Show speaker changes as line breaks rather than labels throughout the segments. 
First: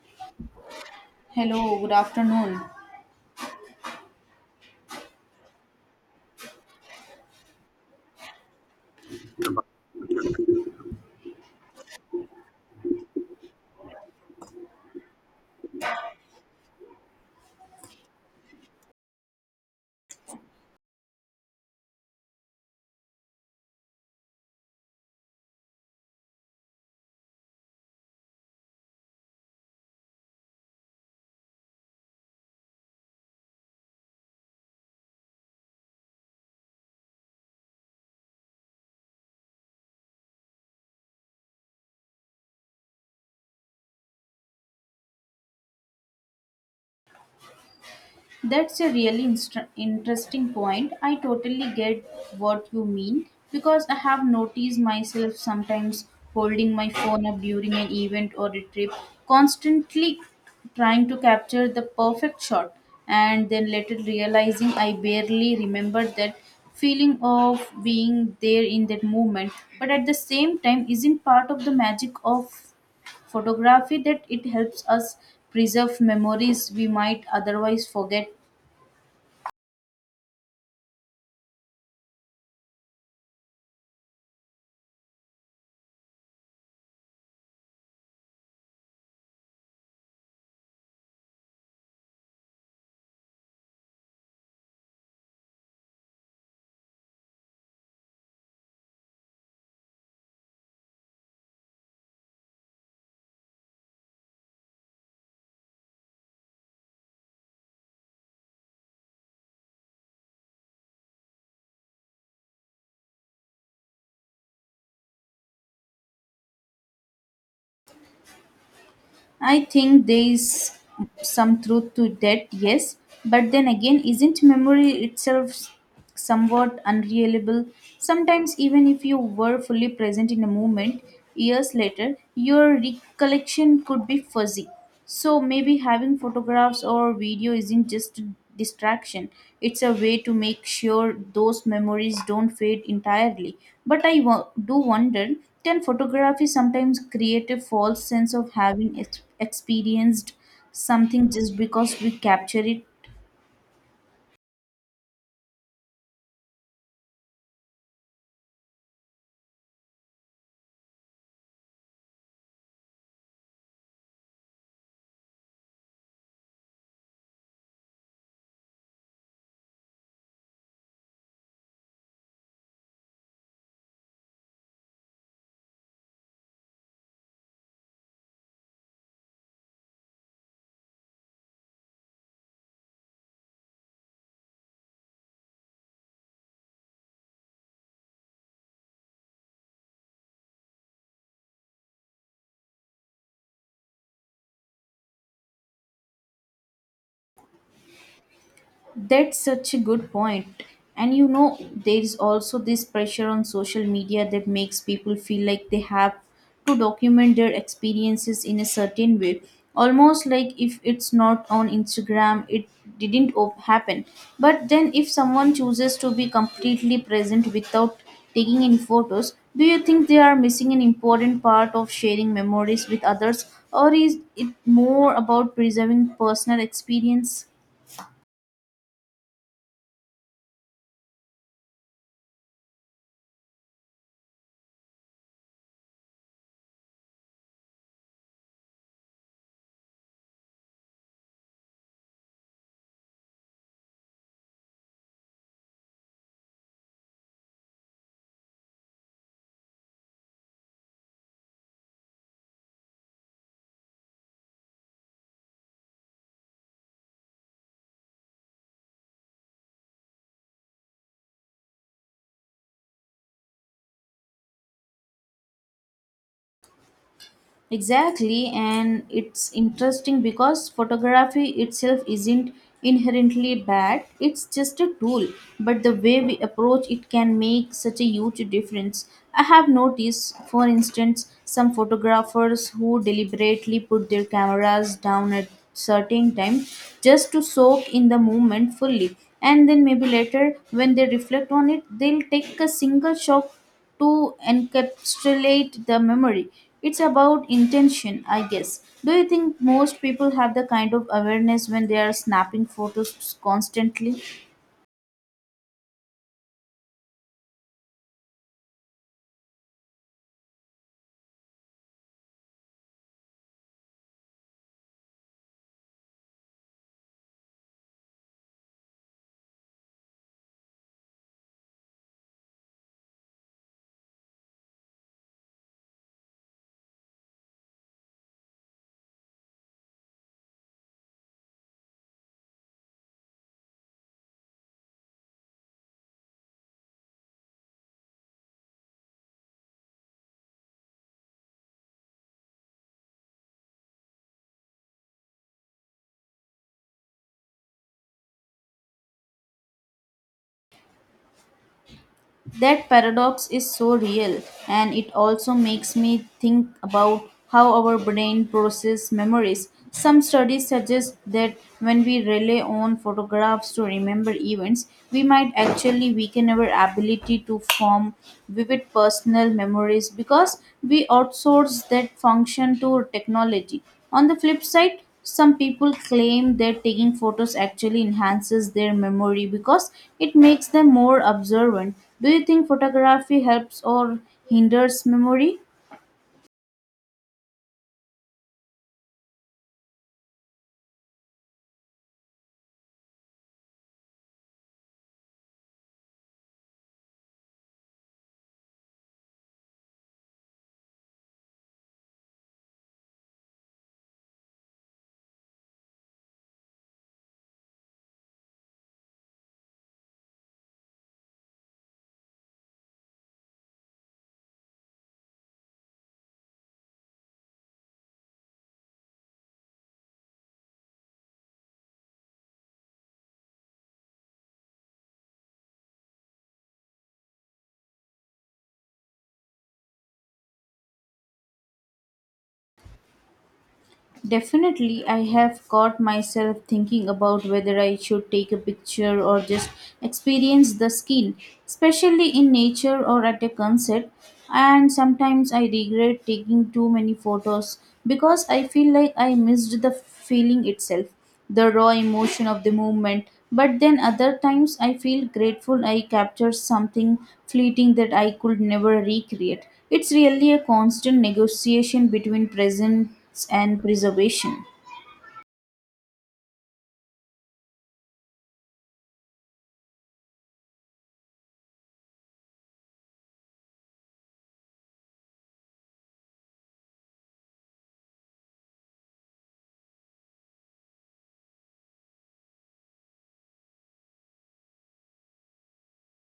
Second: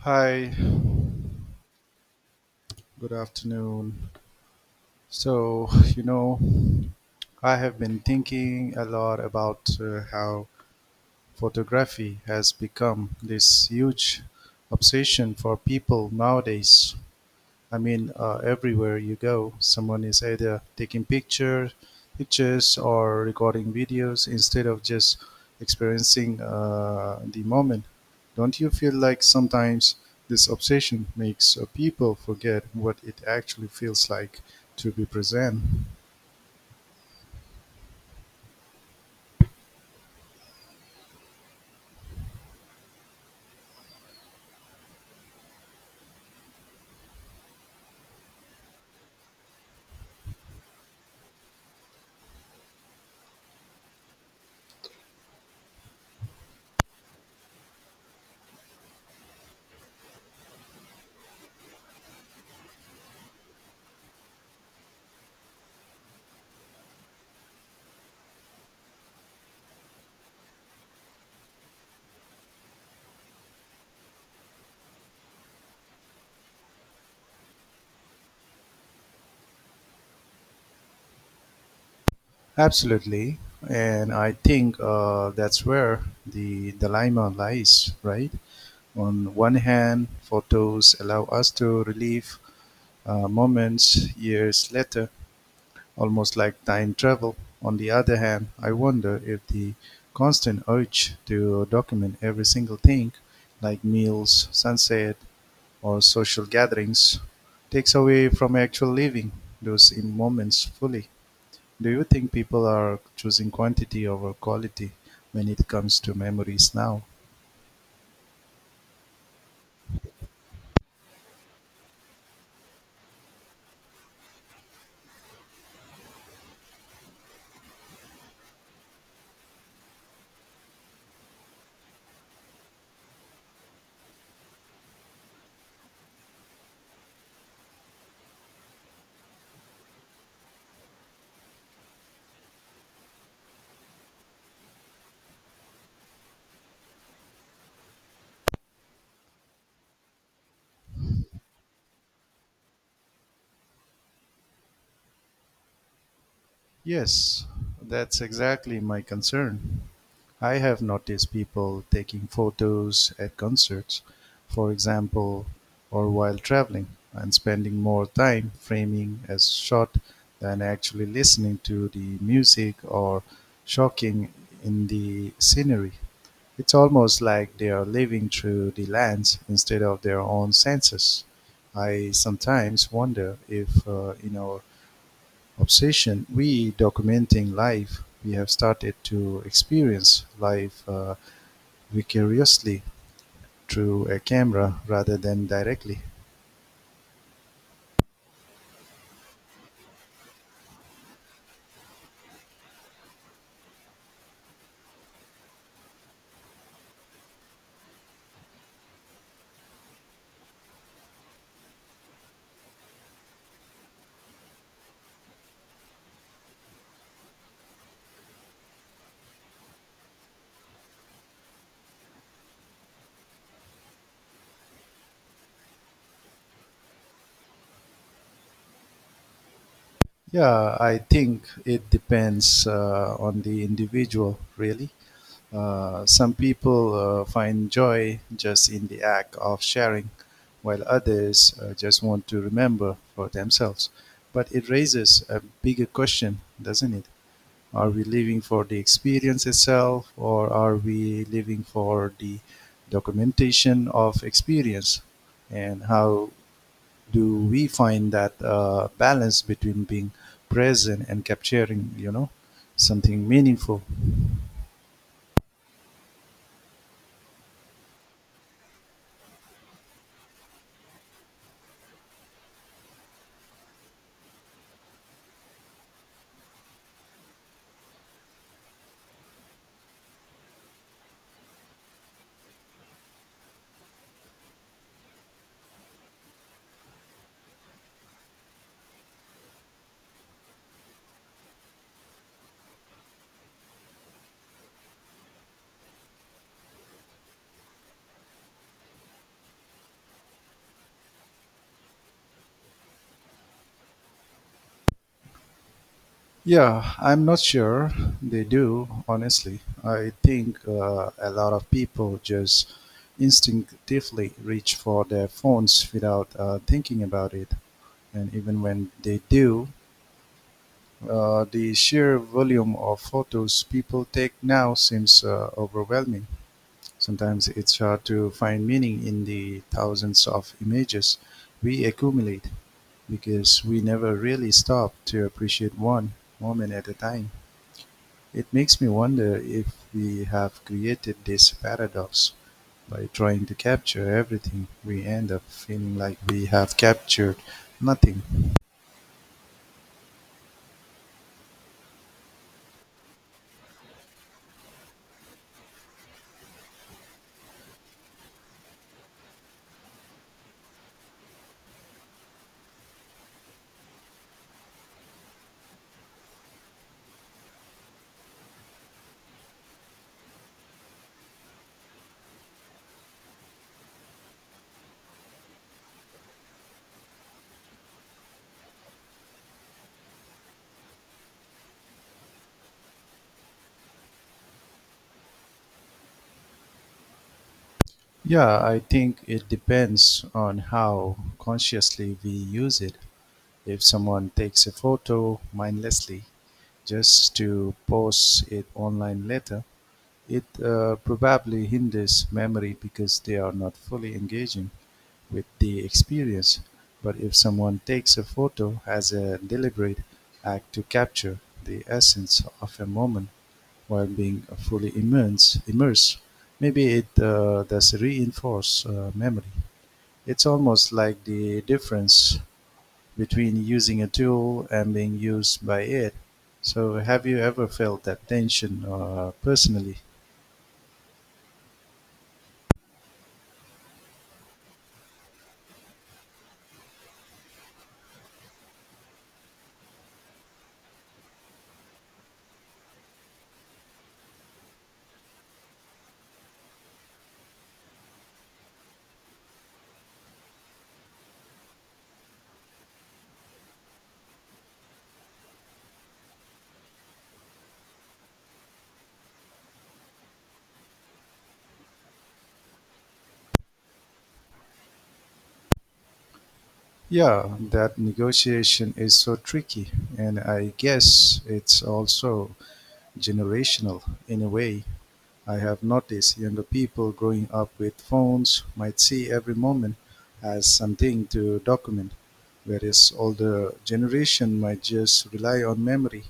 Hi,
Hello, good afternoon.
good afternoon. So, you know, I have been thinking a lot about how photography has become this huge obsession for people nowadays. Everywhere you go, someone is either pictures or recording videos instead of just experiencing the moment. Don't you feel like sometimes this obsession makes people forget what it actually feels like to be present?
That's a really interesting point. I totally get what you mean because I have noticed myself sometimes holding my phone up during an event or a trip, constantly trying to capture the perfect shot, and then later realizing I barely remembered that feeling of being there in that moment, but at the same time, isn't part of the magic of photography that it helps us preserve memories we might otherwise forget.
Absolutely, and I think that's where the dilemma lies, right? On one hand, photos allow us to relive moments years later, almost like time travel. On the other hand, I wonder if the constant urge to document every single thing, like meals, sunset, or social gatherings, takes away from actual living those in moments fully. Do you think people are choosing quantity over quality when it comes to memories now?
I think there is some truth to that, yes, but then again, isn't memory itself somewhat unreliable? Sometimes, even if you were fully present in a moment, years later, your recollection could be fuzzy. So maybe having photographs or video isn't just a distraction. It's a way to make sure those memories don't fade entirely. But I do wonder, can photography sometimes create a false sense of having experienced something just because we capture it?
Yes, that's exactly my concern. I have noticed people taking photos at concerts, for example, or while traveling, and spending more time framing a shot than actually listening to the music or shocking in the scenery. It's almost like they are living through the lens instead of their own senses. I sometimes wonder if in our obsession we documenting life. We have started to experience life vicariously through a camera rather than directly.
That's such a good point. And you know, there's also this pressure on social media that makes people feel like they have to document their experiences in a certain way. Almost like if it's not on Instagram, it didn't happen. But then, if someone chooses to be completely present without taking any photos, do you think they are missing an important part of sharing memories with others, or is it more about preserving personal experience?
Yeah, I think it depends on the individual, really. Some people find joy just in the act of sharing, while others just want to remember for themselves. But it raises a bigger question, doesn't it? Are we living for the experience itself or are we living for the documentation of experience? And how do we find that balance between being present and capturing something meaningful?
Exactly, and it's interesting because photography itself isn't inherently bad, it's just a tool, but the way we approach it can make such a huge difference. I have noticed, for instance, some photographers who deliberately put their cameras down at certain time just to soak in the moment fully, and then maybe later when they reflect on it they'll take a single shot to encapsulate the memory. It's about intention, I guess. Do you think most people have the kind of awareness when they are snapping photos constantly?
Yeah, I'm not sure they do, honestly. I think a lot of people just instinctively reach for their phones without thinking about it. And even when they do, the sheer volume of photos people take now seems overwhelming. Sometimes it's hard to find meaning in the thousands of images we accumulate because we never really stop to appreciate one moment at a time. It makes me wonder if we have created this paradox by trying to capture everything, we end up feeling like we have captured nothing.
That paradox is so real, and it also makes me think about how our brain processes memories. Some studies suggest that when we rely on photographs to remember events, we might actually weaken our ability to form vivid personal memories because we outsource that function to technology. On the flip side, some people claim that taking photos actually enhances their memory because it makes them more observant. Do you think photography helps or hinders memory?
Yeah, I think it depends on how consciously we use it. If someone takes a photo mindlessly just to post it online later, it probably hinders memory because they are not fully engaging with the experience. But if someone takes a photo as a deliberate act to capture the essence of a moment while being fully immersed, maybe it does reinforce memory. It's almost like the difference between using a tool and being used by it. So, have you ever felt that tension personally?
Definitely, I have caught myself thinking about whether I should take a picture or just experience the scene, especially in nature or at a concert. And sometimes I regret taking too many photos because I feel like I missed the feeling itself, the raw emotion of the movement. But then other times I feel grateful I captured something fleeting that I could never recreate. It's really a constant negotiation between presence and preservation.
Yeah, that negotiation is so tricky, and I guess it's also generational in a way. I have noticed younger people growing up with phones might see every moment as something to document, whereas older generation might just rely on memory.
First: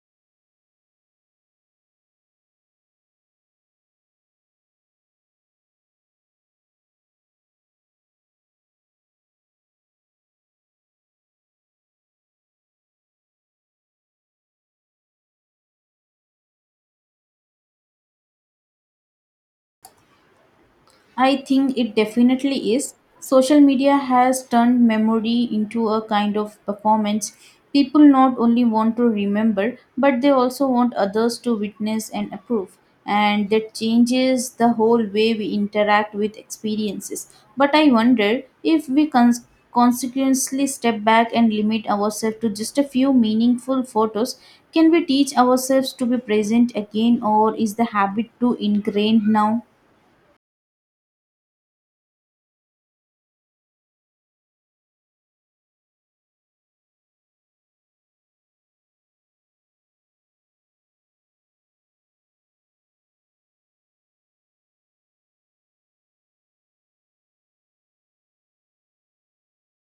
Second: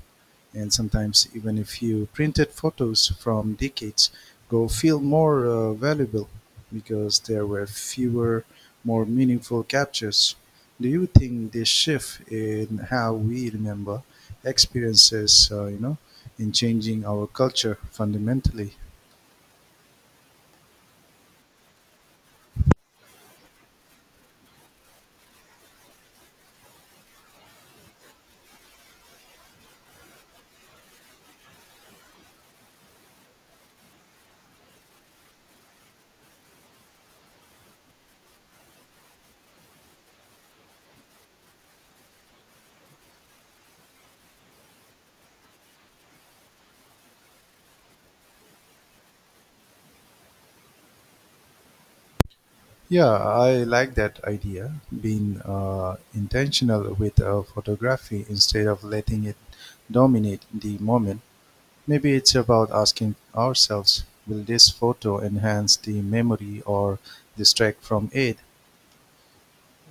And sometimes, even if you printed photos from decades ago feel more valuable because there were fewer, more meaningful captures. Do you think this shift in how we remember experiences, in changing our culture fundamentally?
I think it definitely is. Social media has turned memory into a kind of performance. People not only want to remember, but they also want others to witness and approve. And that changes the whole way we interact with experiences. But I wonder if we consequently step back and limit ourselves to just a few meaningful photos, can we teach ourselves to be present again, or is the habit too ingrained now?
Yeah, I like that idea, being intentional with photography instead of letting it dominate the moment. Maybe it's about asking ourselves, will this photo enhance the memory or distract from it?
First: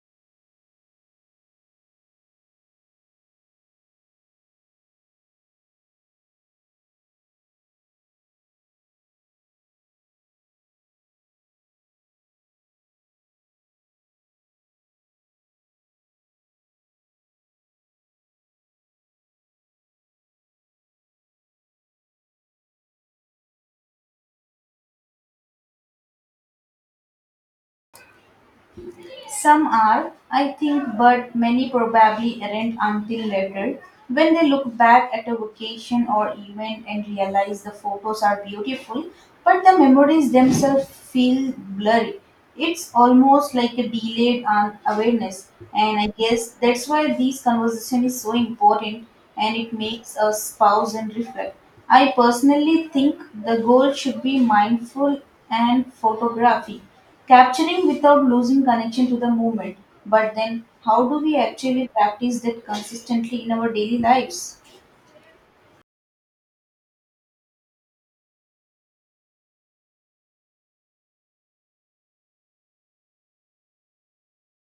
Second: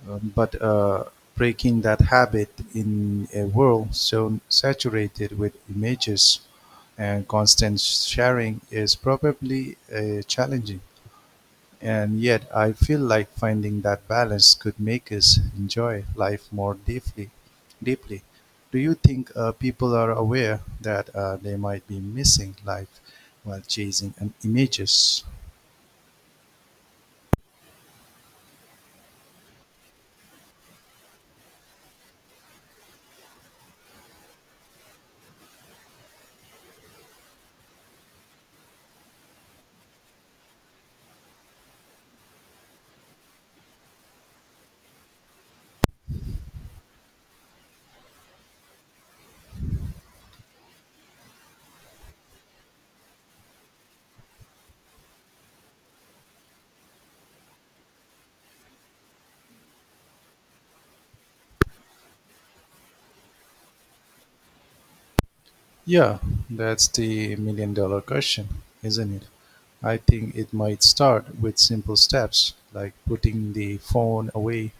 But breaking that habit in a world so saturated with images and constant sharing is probably challenging. And yet I feel like finding that balance could make us enjoy life more deeply. Deeply. Do you think people are aware that they might be missing life while chasing images?
Some are, I think, but many probably aren't until later when they look back at a vacation or event and realize the photos are beautiful, but the memories themselves feel blurry. It's almost like a delayed awareness, and I guess that's why this conversation is so important and it makes us pause and reflect. I personally think the goal should be mindful and photography capturing without losing connection to the movement. But then, how do we actually practice that consistently in our daily lives?
Yeah, that's the million dollar question, isn't it? I think it might start with simple steps like putting the phone away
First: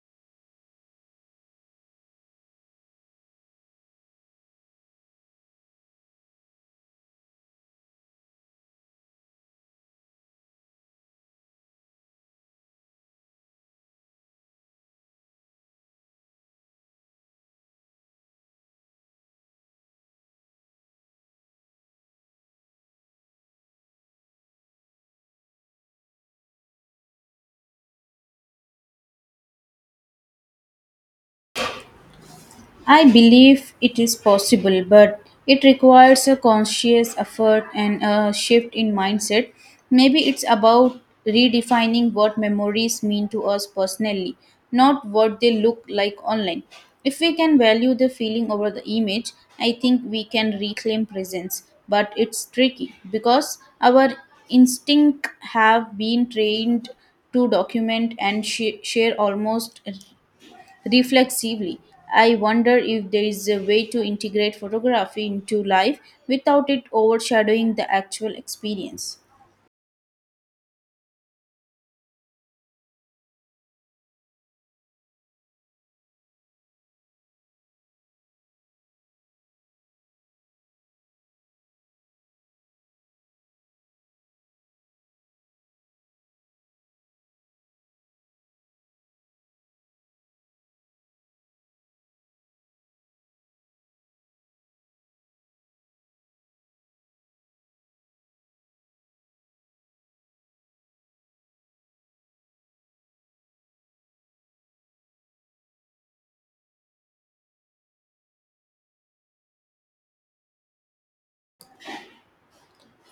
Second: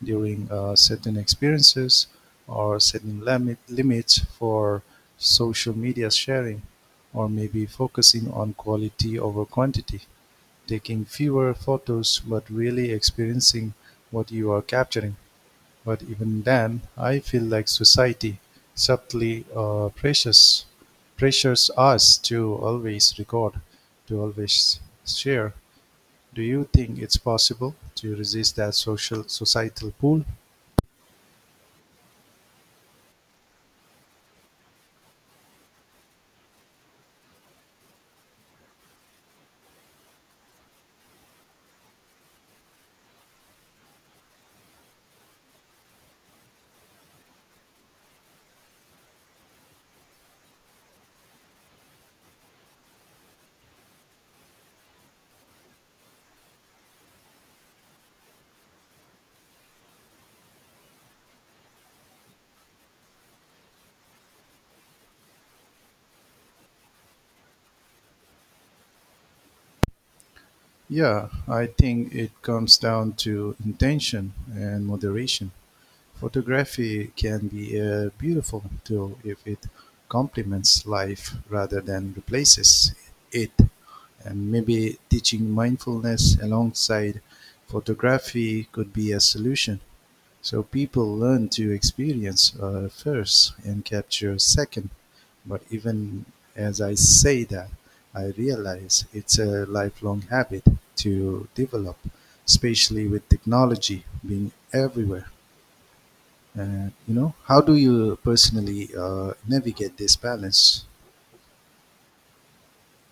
during certain experiences or limits for social media sharing or maybe focusing on quality over quantity, taking fewer photos but really experiencing what you are capturing. But even then, I feel like society subtly pressures us to always record, to always share. Do you think it's possible to resist that social societal pull?
I believe it is possible, but it requires a conscious effort and a shift in mindset. Maybe it's about redefining what memories mean to us personally, not what they look like online. If we can value the feeling over the image, I think we can reclaim presence, but it's tricky because our instinct have been trained to document and share almost reflexively. I wonder if there is a way to integrate photography into life without it overshadowing the actual experience.
Yeah, I think it comes down to intention and moderation. Photography can be a beautiful tool if it complements life rather than replaces it. And maybe teaching mindfulness alongside photography could be a solution. So people learn to experience first and capture second. But even as I say that, I realize it's a lifelong habit to develop, especially with technology being everywhere. And you know, how do you personally navigate this balance?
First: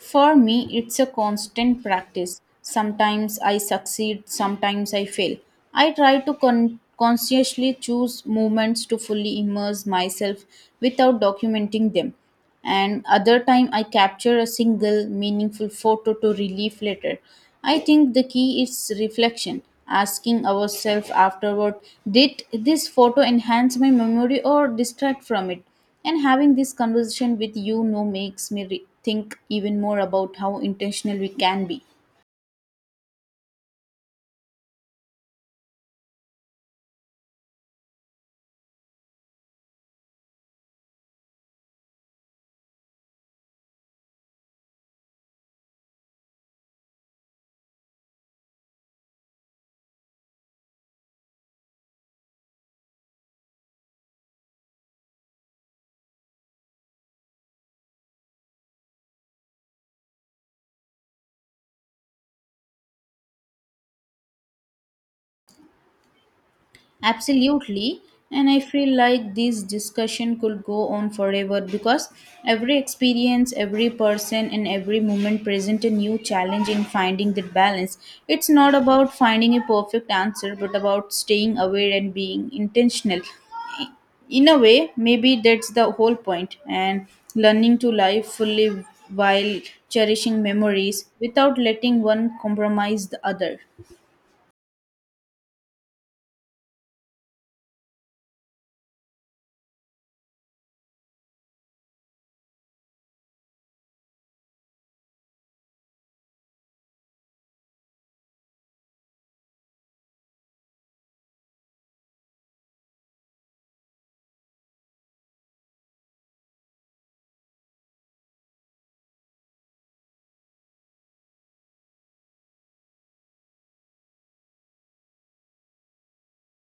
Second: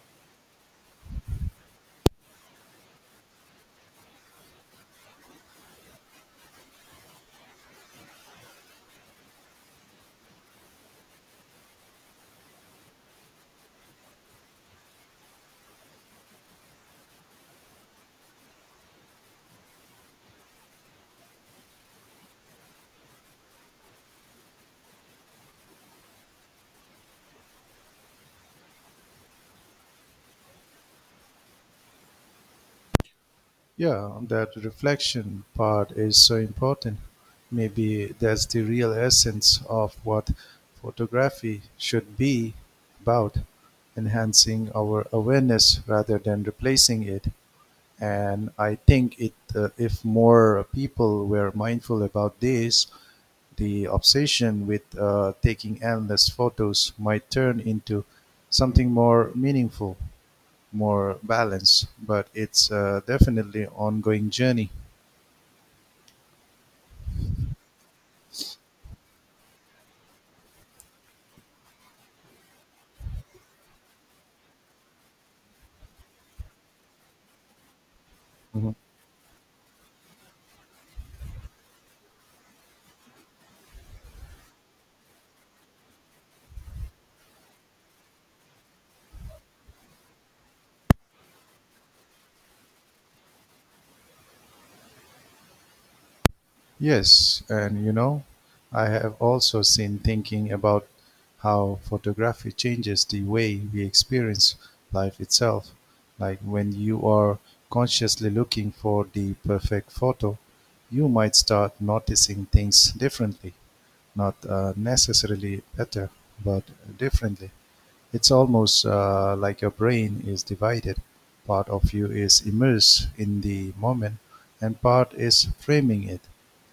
For me, it's a constant practice. Sometimes I succeed, sometimes I fail. I try to consciously choose movements to fully immerse myself without documenting them. And other time I capture a single meaningful photo to relieve later. I think the key is reflection, asking ourselves afterward, did this photo enhance my memory or distract from it? And having this conversation with you know makes me think even more about how intentional we can be.
Yeah, that reflection part is so important. Maybe that's the real essence of what photography should be about enhancing our awareness rather than replacing it. And I think if more people were mindful about this, the obsession with taking endless photos might turn into something more meaningful, more balanced, but it's definitely an ongoing journey.
Absolutely. And I feel like this discussion could go on forever because every experience, every person, and every moment present a new challenge in finding that balance. It's
Mhm.
not about finding a perfect answer, but about staying aware and being intentional, in a way maybe that's the whole point, and learning to live fully while cherishing memories without letting one compromise the other.
Yes, and you know, I have also seen thinking about how photography changes the way we experience life itself. Like when you are consciously looking for the perfect photo, you might start noticing things differently. Not necessarily better, but differently. It's almost like your brain is divided. Part of you is immersed in the moment, and part is framing it.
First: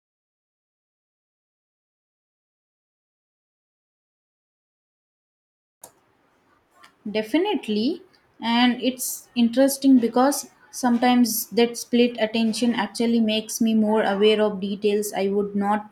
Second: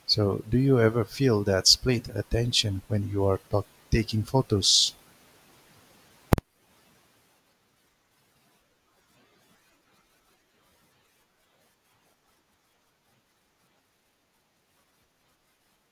So, do you ever feel that split attention when you are taking photos?
Definitely, and it's interesting because sometimes that split attention actually makes me more aware of details I would not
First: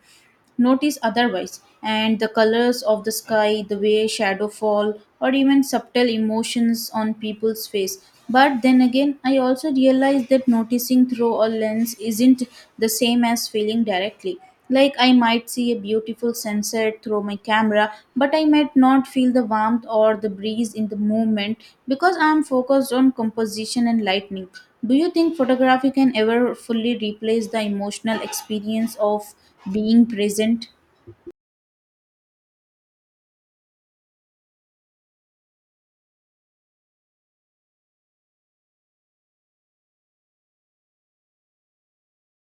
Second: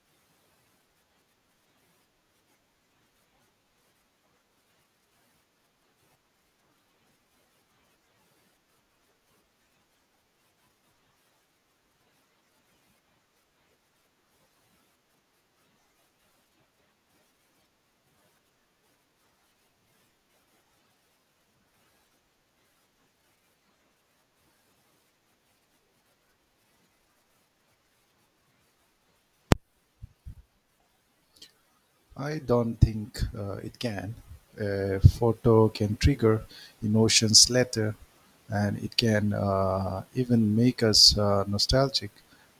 notice otherwise, and the colors of the sky, the way shadow fall, or even subtle emotions on people's face. But then again, I also realize that noticing through a lens isn't the same as feeling directly. Like I might see a beautiful sunset through my camera, but I might not feel the warmth or the breeze in the movement because I am focused on composition and lighting. Do you think photography can ever fully replace the emotional experience of being present?
I don't think it can. A photo can trigger emotions later, and it can even make us nostalgic.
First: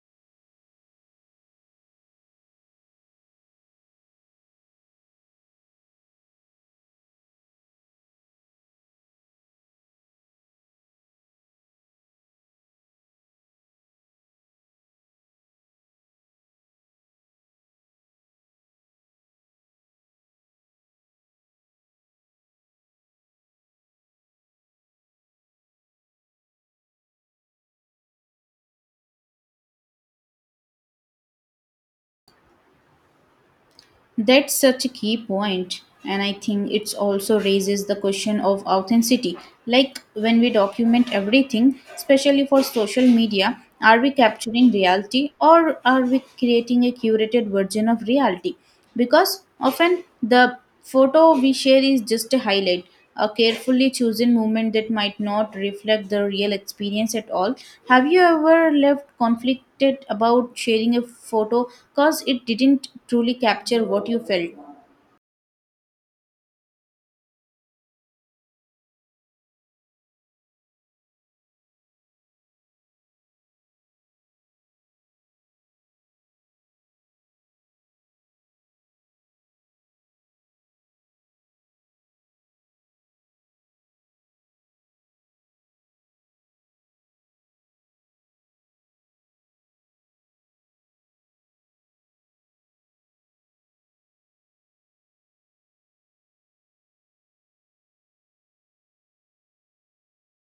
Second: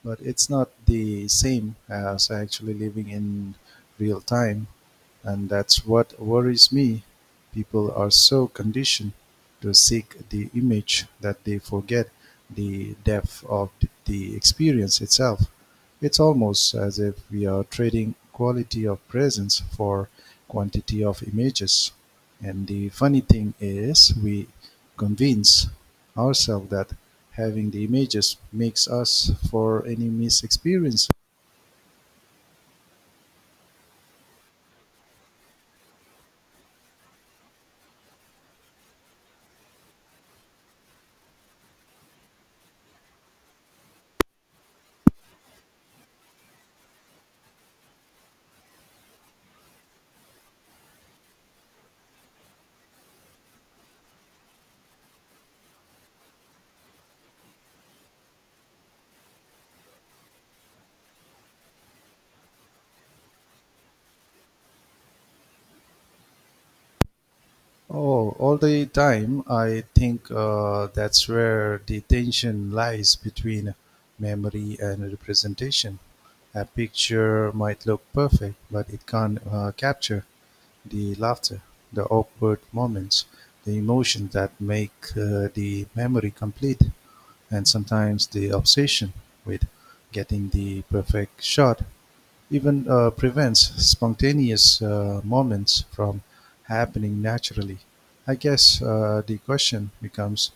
But it's not the same as actually living in real time, and that's what worries me. People are so conditioned to seek the image that they forget the depth of the experience itself. It's almost as if we are trading quality of presence for quantity of images. And the funny thing is, we convince ourselves that having the images makes us for any miss experience.
That's such a key point, and I think it also raises the question of authenticity. Like when we document everything, especially for social media, are we capturing reality or are we creating a curated version of reality? Because often the photo we share is just a highlight, a carefully chosen movement that might not reflect the real experience at all. Have you ever left conflicted about sharing a photo because it didn't truly capture what you felt?
Oh, all the time, I think that's where the tension lies between memory and representation. A picture might look perfect, but it can't capture the laughter, the awkward moments, the emotions that make the memory complete, and sometimes the obsession with getting the perfect shot even prevents spontaneous moments from happening naturally. I guess the question becomes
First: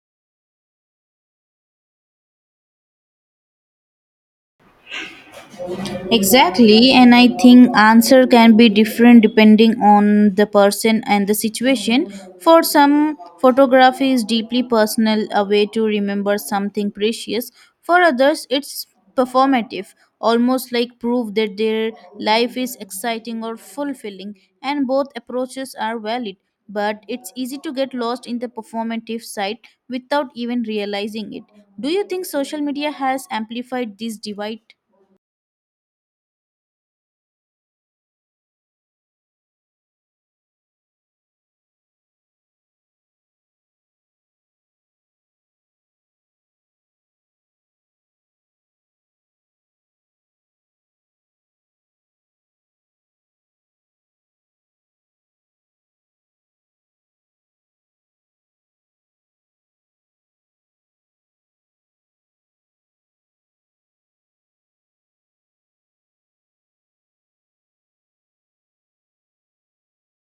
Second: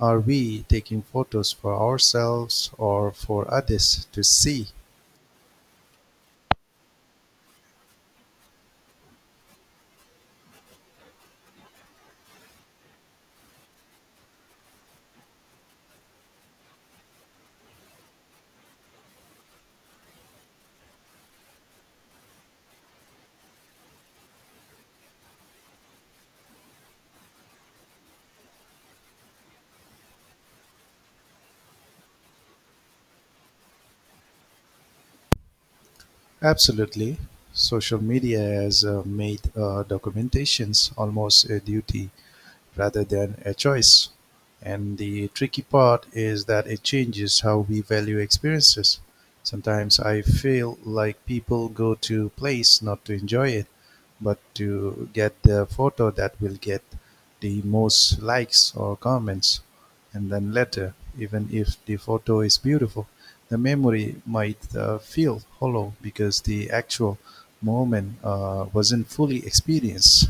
are we taking photos for ourselves or for others to see?
Exactly, and I think answer can be different depending on the person and the situation. For some, photography is deeply personal, a way to remember something precious. For others, it's performative, almost like proof that their life is exciting or fulfilling, and both approaches are valid. But it's easy to get lost in the performative side without even realizing it. Do you think social media has amplified this divide?
Absolutely, social media has made documentations almost a duty rather than a choice. And the tricky part is that it changes how we value experiences. Sometimes I feel like people go to place not to enjoy it, but to get the photo that will get the most likes or comments. And then later, even if the photo is beautiful, the memory might feel hollow because the actual moment wasn't fully experienced.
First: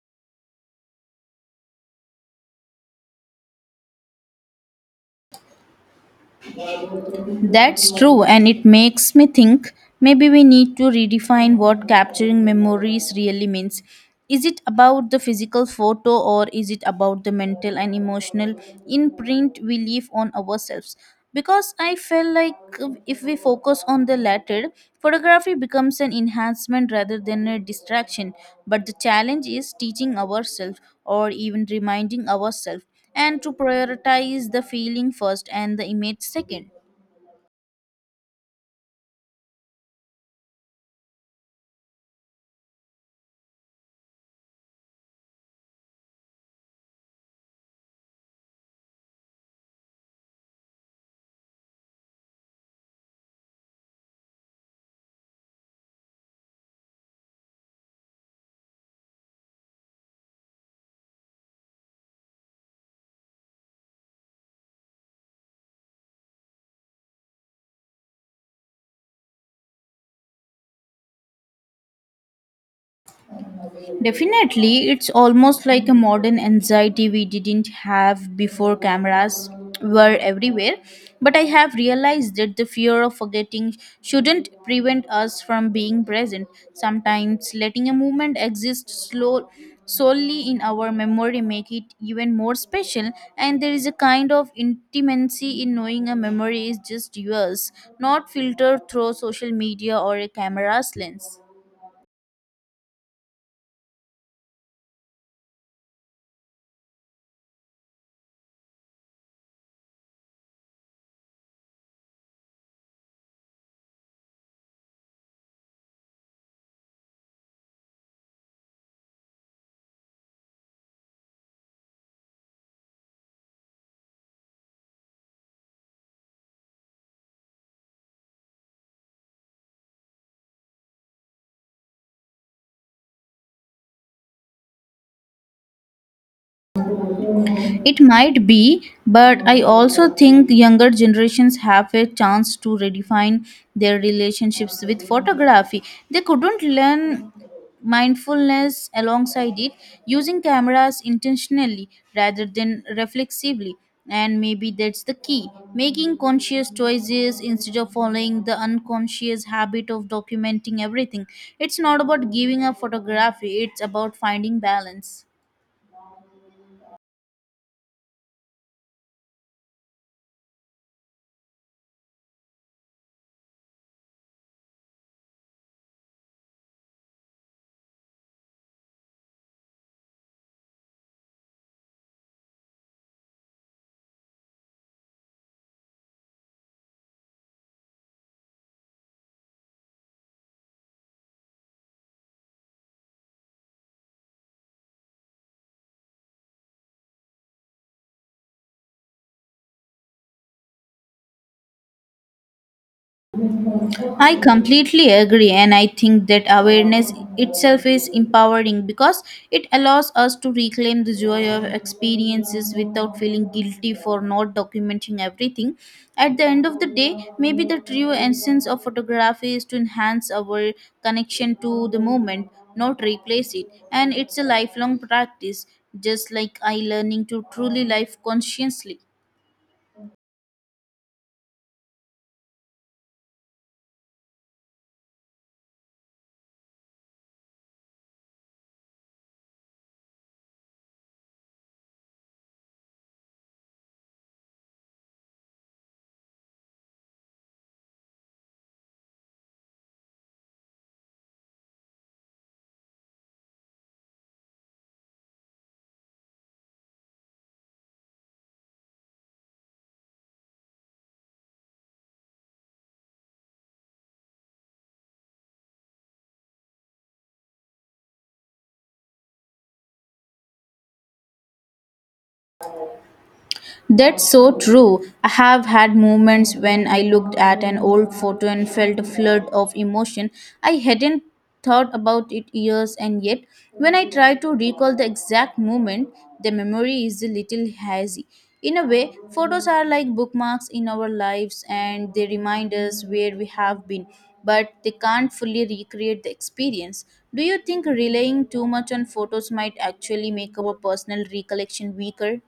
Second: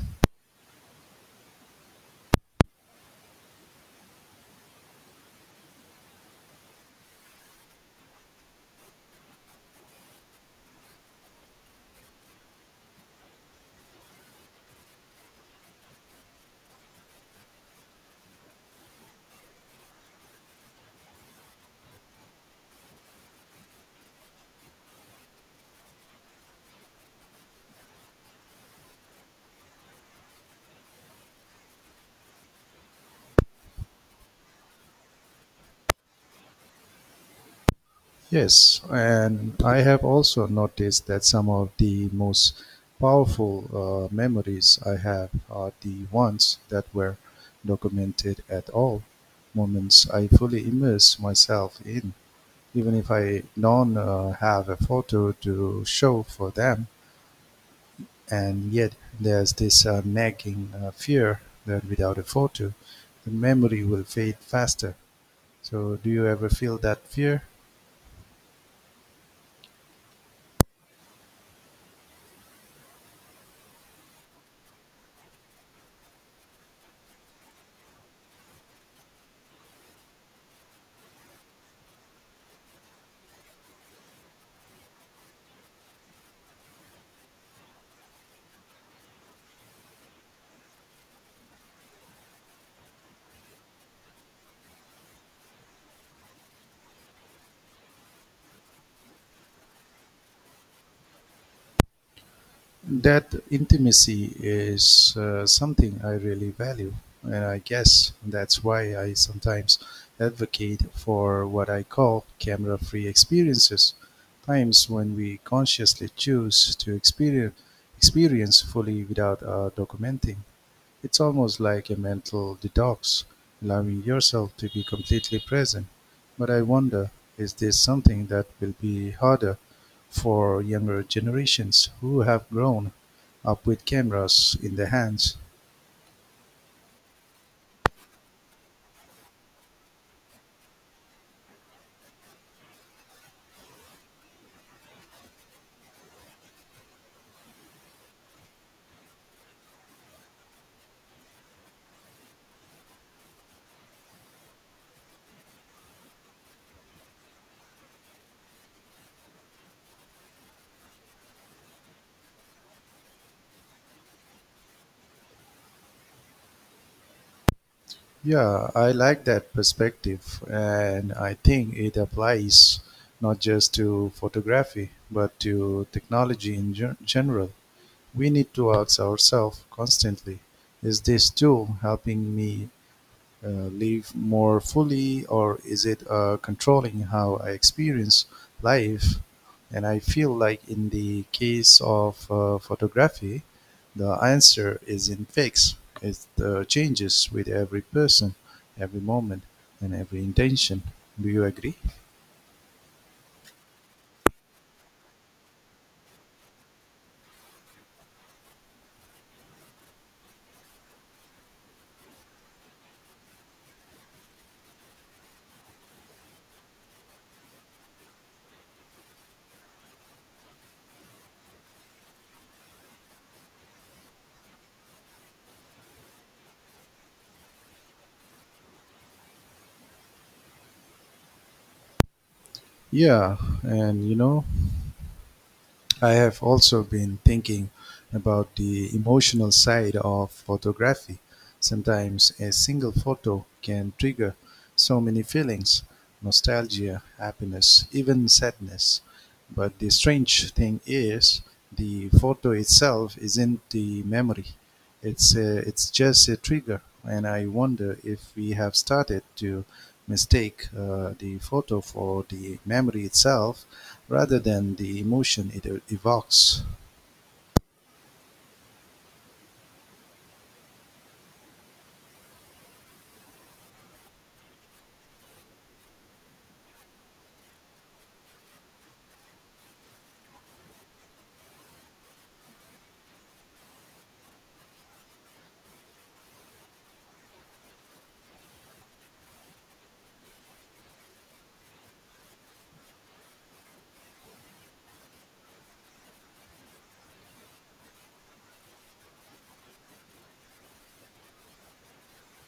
That's true, and it makes me think maybe we need to redefine what capturing memories really means. Is it about the physical photo or is it about the mental and emotional imprint we leave on ourselves? Because I felt like if we focus on the latter, photography becomes an enhancement rather than a distraction. But the challenge is teaching ourselves or even reminding ourselves and to prioritize the feeling first and the image second.
Yes, and I have also noticed that some of the most powerful memories I have are the ones that were documented at all, moments I fully immerse myself in, even if I don't have a photo to show for them. And yet, there's this nagging fear that without a photo, the memory will fade faster. So, do you ever feel that fear?
Definitely, it's almost like a modern anxiety we didn't have before cameras were everywhere. But I have realized that the fear of forgetting shouldn't prevent us from being present. Sometimes letting a moment exist slow solely in our memory make it even more special, and there is a kind of intimacy in knowing a memory is just yours, not filtered through social media or a camera's lens.
That intimacy is something I really value, and I guess that's why I sometimes advocate for what I call camera free experiences, times when we consciously choose to experience fully without documenting. It's almost like a mental detox, allowing yourself to be completely present. But I wonder, is this something that will be harder for younger generations who have grown up with cameras in their hands?
It might be, but I also think younger generations have a chance to redefine their relationships with photography. They couldn't learn mindfulness alongside it, using cameras intentionally rather than reflexively. And maybe that's the key, making conscious choices instead of following the unconscious habit of documenting everything. It's not about giving up photography, it's about finding balance.
Yeah, I like that perspective, and I think it applies not just to photography, but to technology in general. We need to ask ourselves constantly is this tool helping me live more fully, or is it controlling how I experience life? And I feel like in the case of photography, the answer isn't fixed. It changes with every person, every moment, and every intention. Do you agree?
I completely agree, and I think that awareness itself is empowering because it allows us to reclaim the joy of experiences without feeling guilty for not documenting everything. At the end of the day, maybe the true essence of photography is to enhance our connection to the moment, not replace it, and it's a lifelong practice, just like I learning to truly live consciously.
Yeah, and you know, I have also been thinking about the emotional side of photography. Sometimes a single photo can trigger so many feelings nostalgia, happiness, even sadness. But the strange thing is, the photo itself isn't the memory, it's just a trigger. And I wonder if we have started to mistake the photo for the memory itself rather than the emotion it evokes?
That's so true. I have had moments when I looked at an old photo and felt a flood of emotion. I hadn't thought about it years, and yet, when I try to recall the exact moment, the memory is a little hazy. In a way, photos are like bookmarks in our lives and they remind us where we have been, but they can't fully recreate the experience. Do you think relying too much on photos might actually make our personal recollection weaker?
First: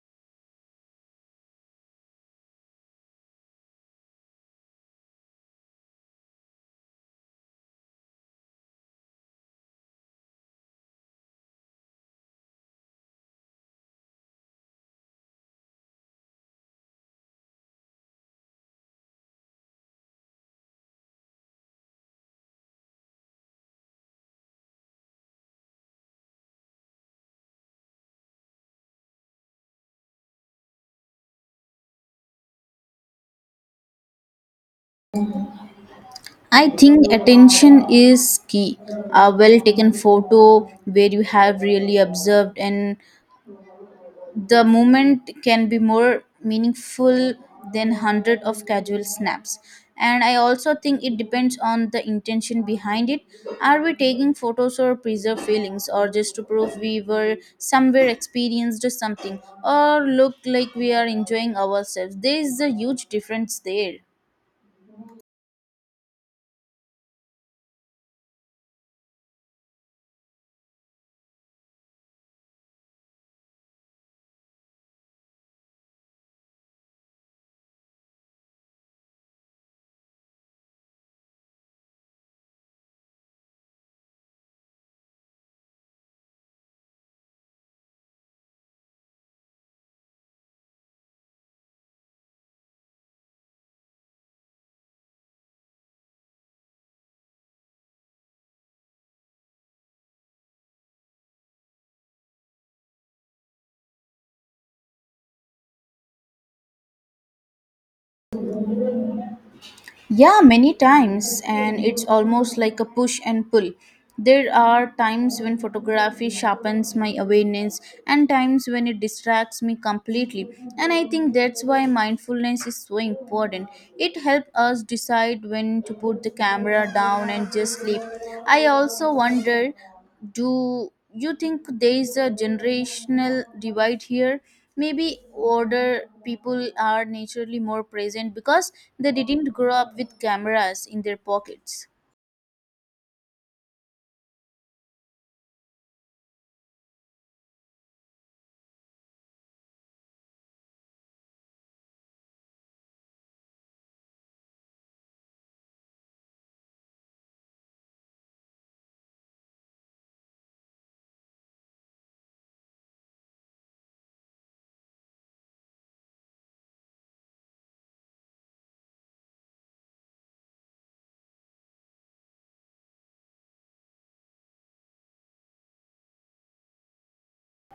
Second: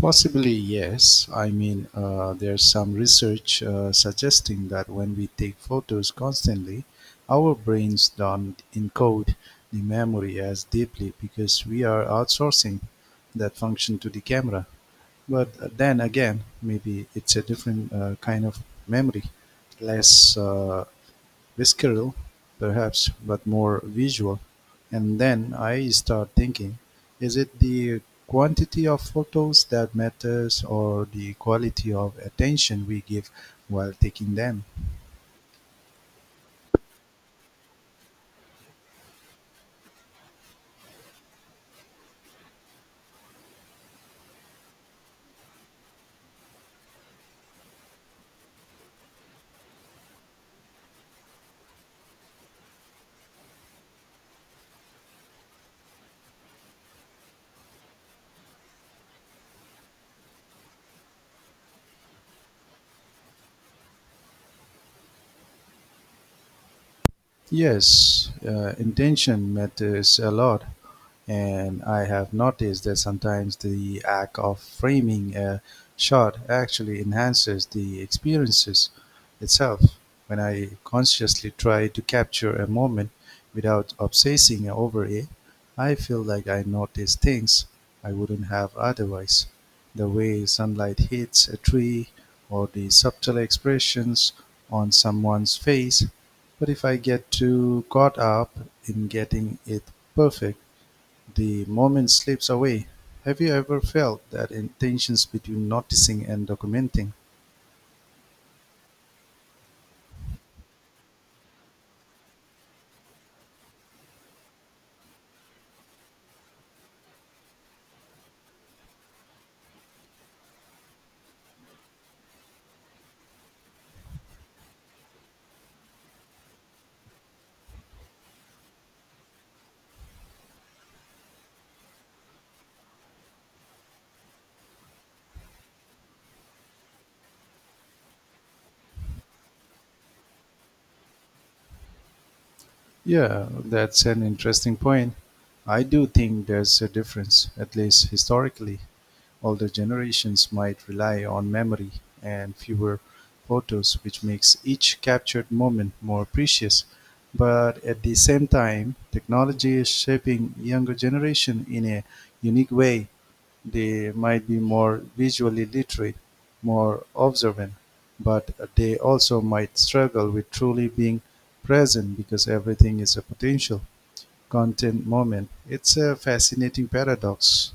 Possibly, yes. I mean, there's some research suggesting that when we take photos constantly, our brains don't encode the memory as deeply because we are outsourcing that function to the camera. But then again, maybe it's a different kind of memory, less visceral, perhaps, but more visual, and then I start thinking, is it the quantity of photos that matters or the quality of attention we give while taking them?
I think attention is key. A well taken photo where you have really observed and the moment can be more meaningful than hundred of casual snaps. And I also think it depends on the intention behind it. Are we taking photos or preserve feelings or just to prove we were somewhere experienced something or look like we are enjoying ourselves? There is a huge difference there.
Yes, Intention matters a lot. And I have noticed that sometimes the act of framing a shot actually enhances the experiences itself. When I consciously try to capture a moment without obsessing over it, I feel like I notice things I wouldn't have otherwise. The way sunlight hits a tree or the subtle expressions on someone's face. But if I get too caught up in getting it perfect, the moment slips away. Have you ever felt that in tensions between noticing and documenting?
Yeah, many times, and it's almost like a push and pull. There are times when photography sharpens my awareness and times when it distracts me completely. And I think that's why mindfulness is so important. It helps us decide when to put the camera down and just sleep. I also wonder, do you think there is a generational divide here, maybe older people are naturally more present because they didn't grow up with cameras in their pockets?
Yeah, that's an interesting point. I do think there's a difference, at least historically. Older generations might rely on memory and fewer photos, which makes each captured moment more precious. But at the same time, technology is shaping younger generation in a unique way. They might be more visually literate, more observant, but they also might struggle with truly being present because everything is a potential content moment. It's a fascinating paradox.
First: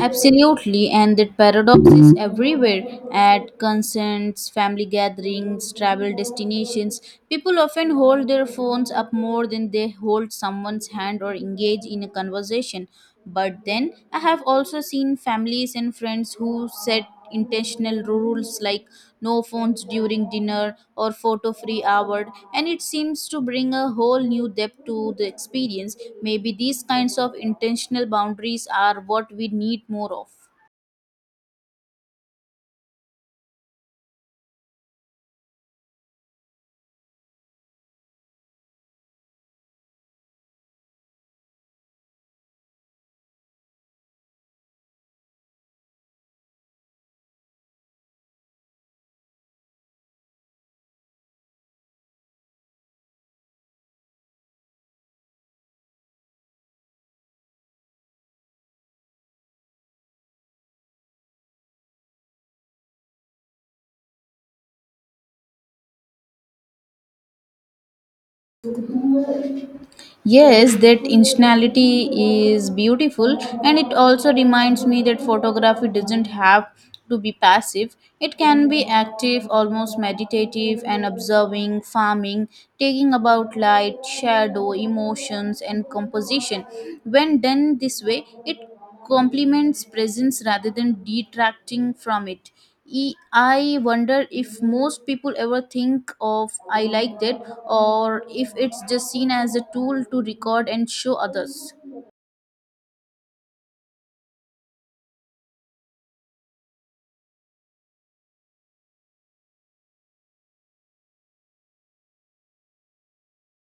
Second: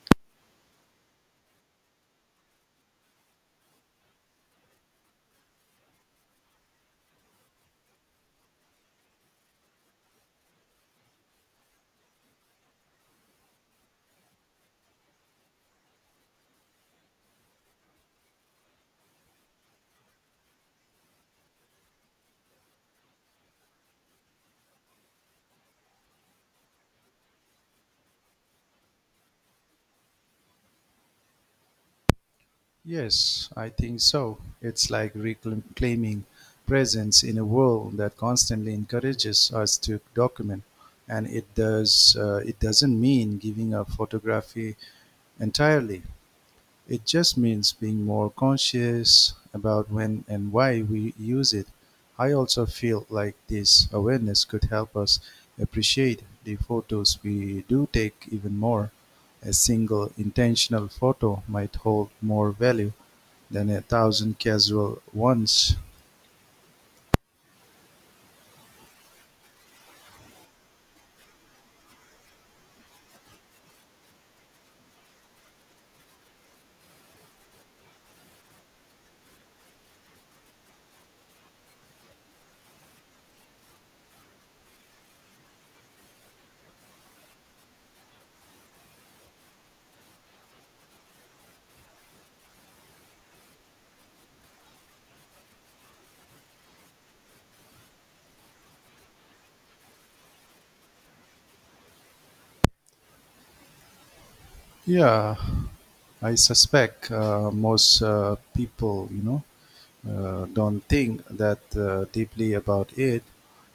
Absolutely, and that paradox is everywhere. At concerts, family gatherings, travel destinations, people often hold their phones up more than they hold someone's hand or engage in a conversation. But then I have also seen families and friends who set intentional rules like no phones during dinner or photo free hour, and it seems to bring a whole new depth to the experience. Maybe these kinds of intentional boundaries are what we need more of.
Yes, I think so. It's like reclaiming presence in a world that constantly encourages us to document, and it does. It doesn't mean giving up photography entirely. It just means being more conscious about when and why we use it. I also feel like this awareness could help us appreciate the photos we do take even more. A single intentional photo might hold more value than a thousand casual ones.
Yes, that intentionality is beautiful, and it also reminds me that photography doesn't have to be passive. It can be active, almost meditative, and observing, farming, taking about light, shadow, emotions, and composition. When done this way, it complements presence rather than detracting from it. I wonder if most people ever think of I liked it or if it's just seen as a tool to record and show others.
Yeah, I suspect most people, you know, don't think that deeply about it.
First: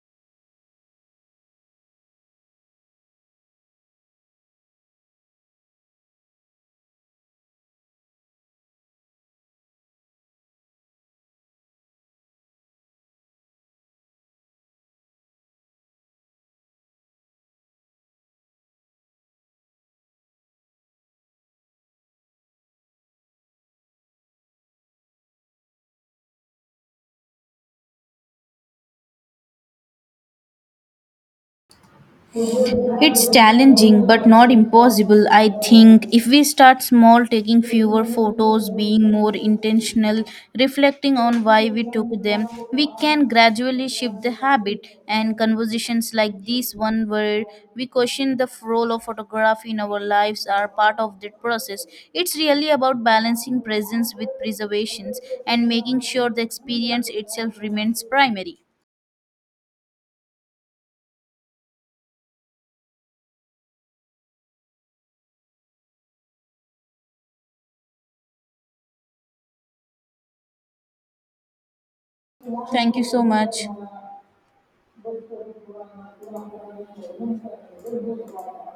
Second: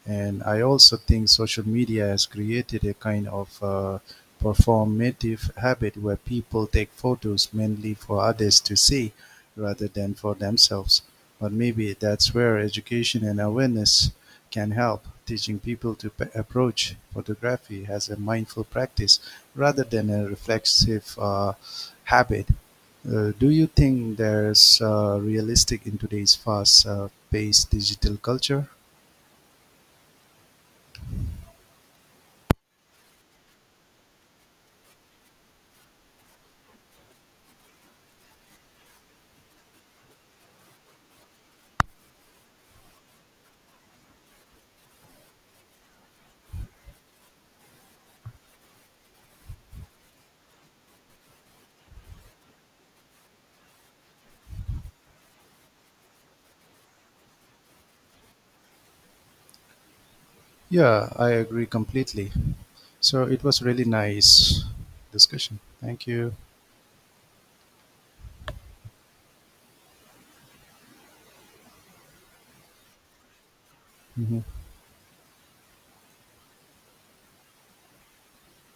And I also think social media has created a kind of performative habit where people take photos mainly for others to see rather than for themselves. But maybe that's where education and awareness can help, teaching people to approach photography as a mindful practice rather than a reflexive habit. Do you think there's realistic in today's fast-paced digital culture?
It's challenging but not impossible, I think. If we start small, taking fewer photos, being more intentional, reflecting on why we took them, we can gradually shift the habit. And conversations like this one, where we question the role of photography in our lives, are part of that process. It's really about balancing presence with preservations and making sure the experience itself remains primary.
Yeah, I agree completely. So it was really nice discussion. Thank you.
Thank you so much.
Mhm.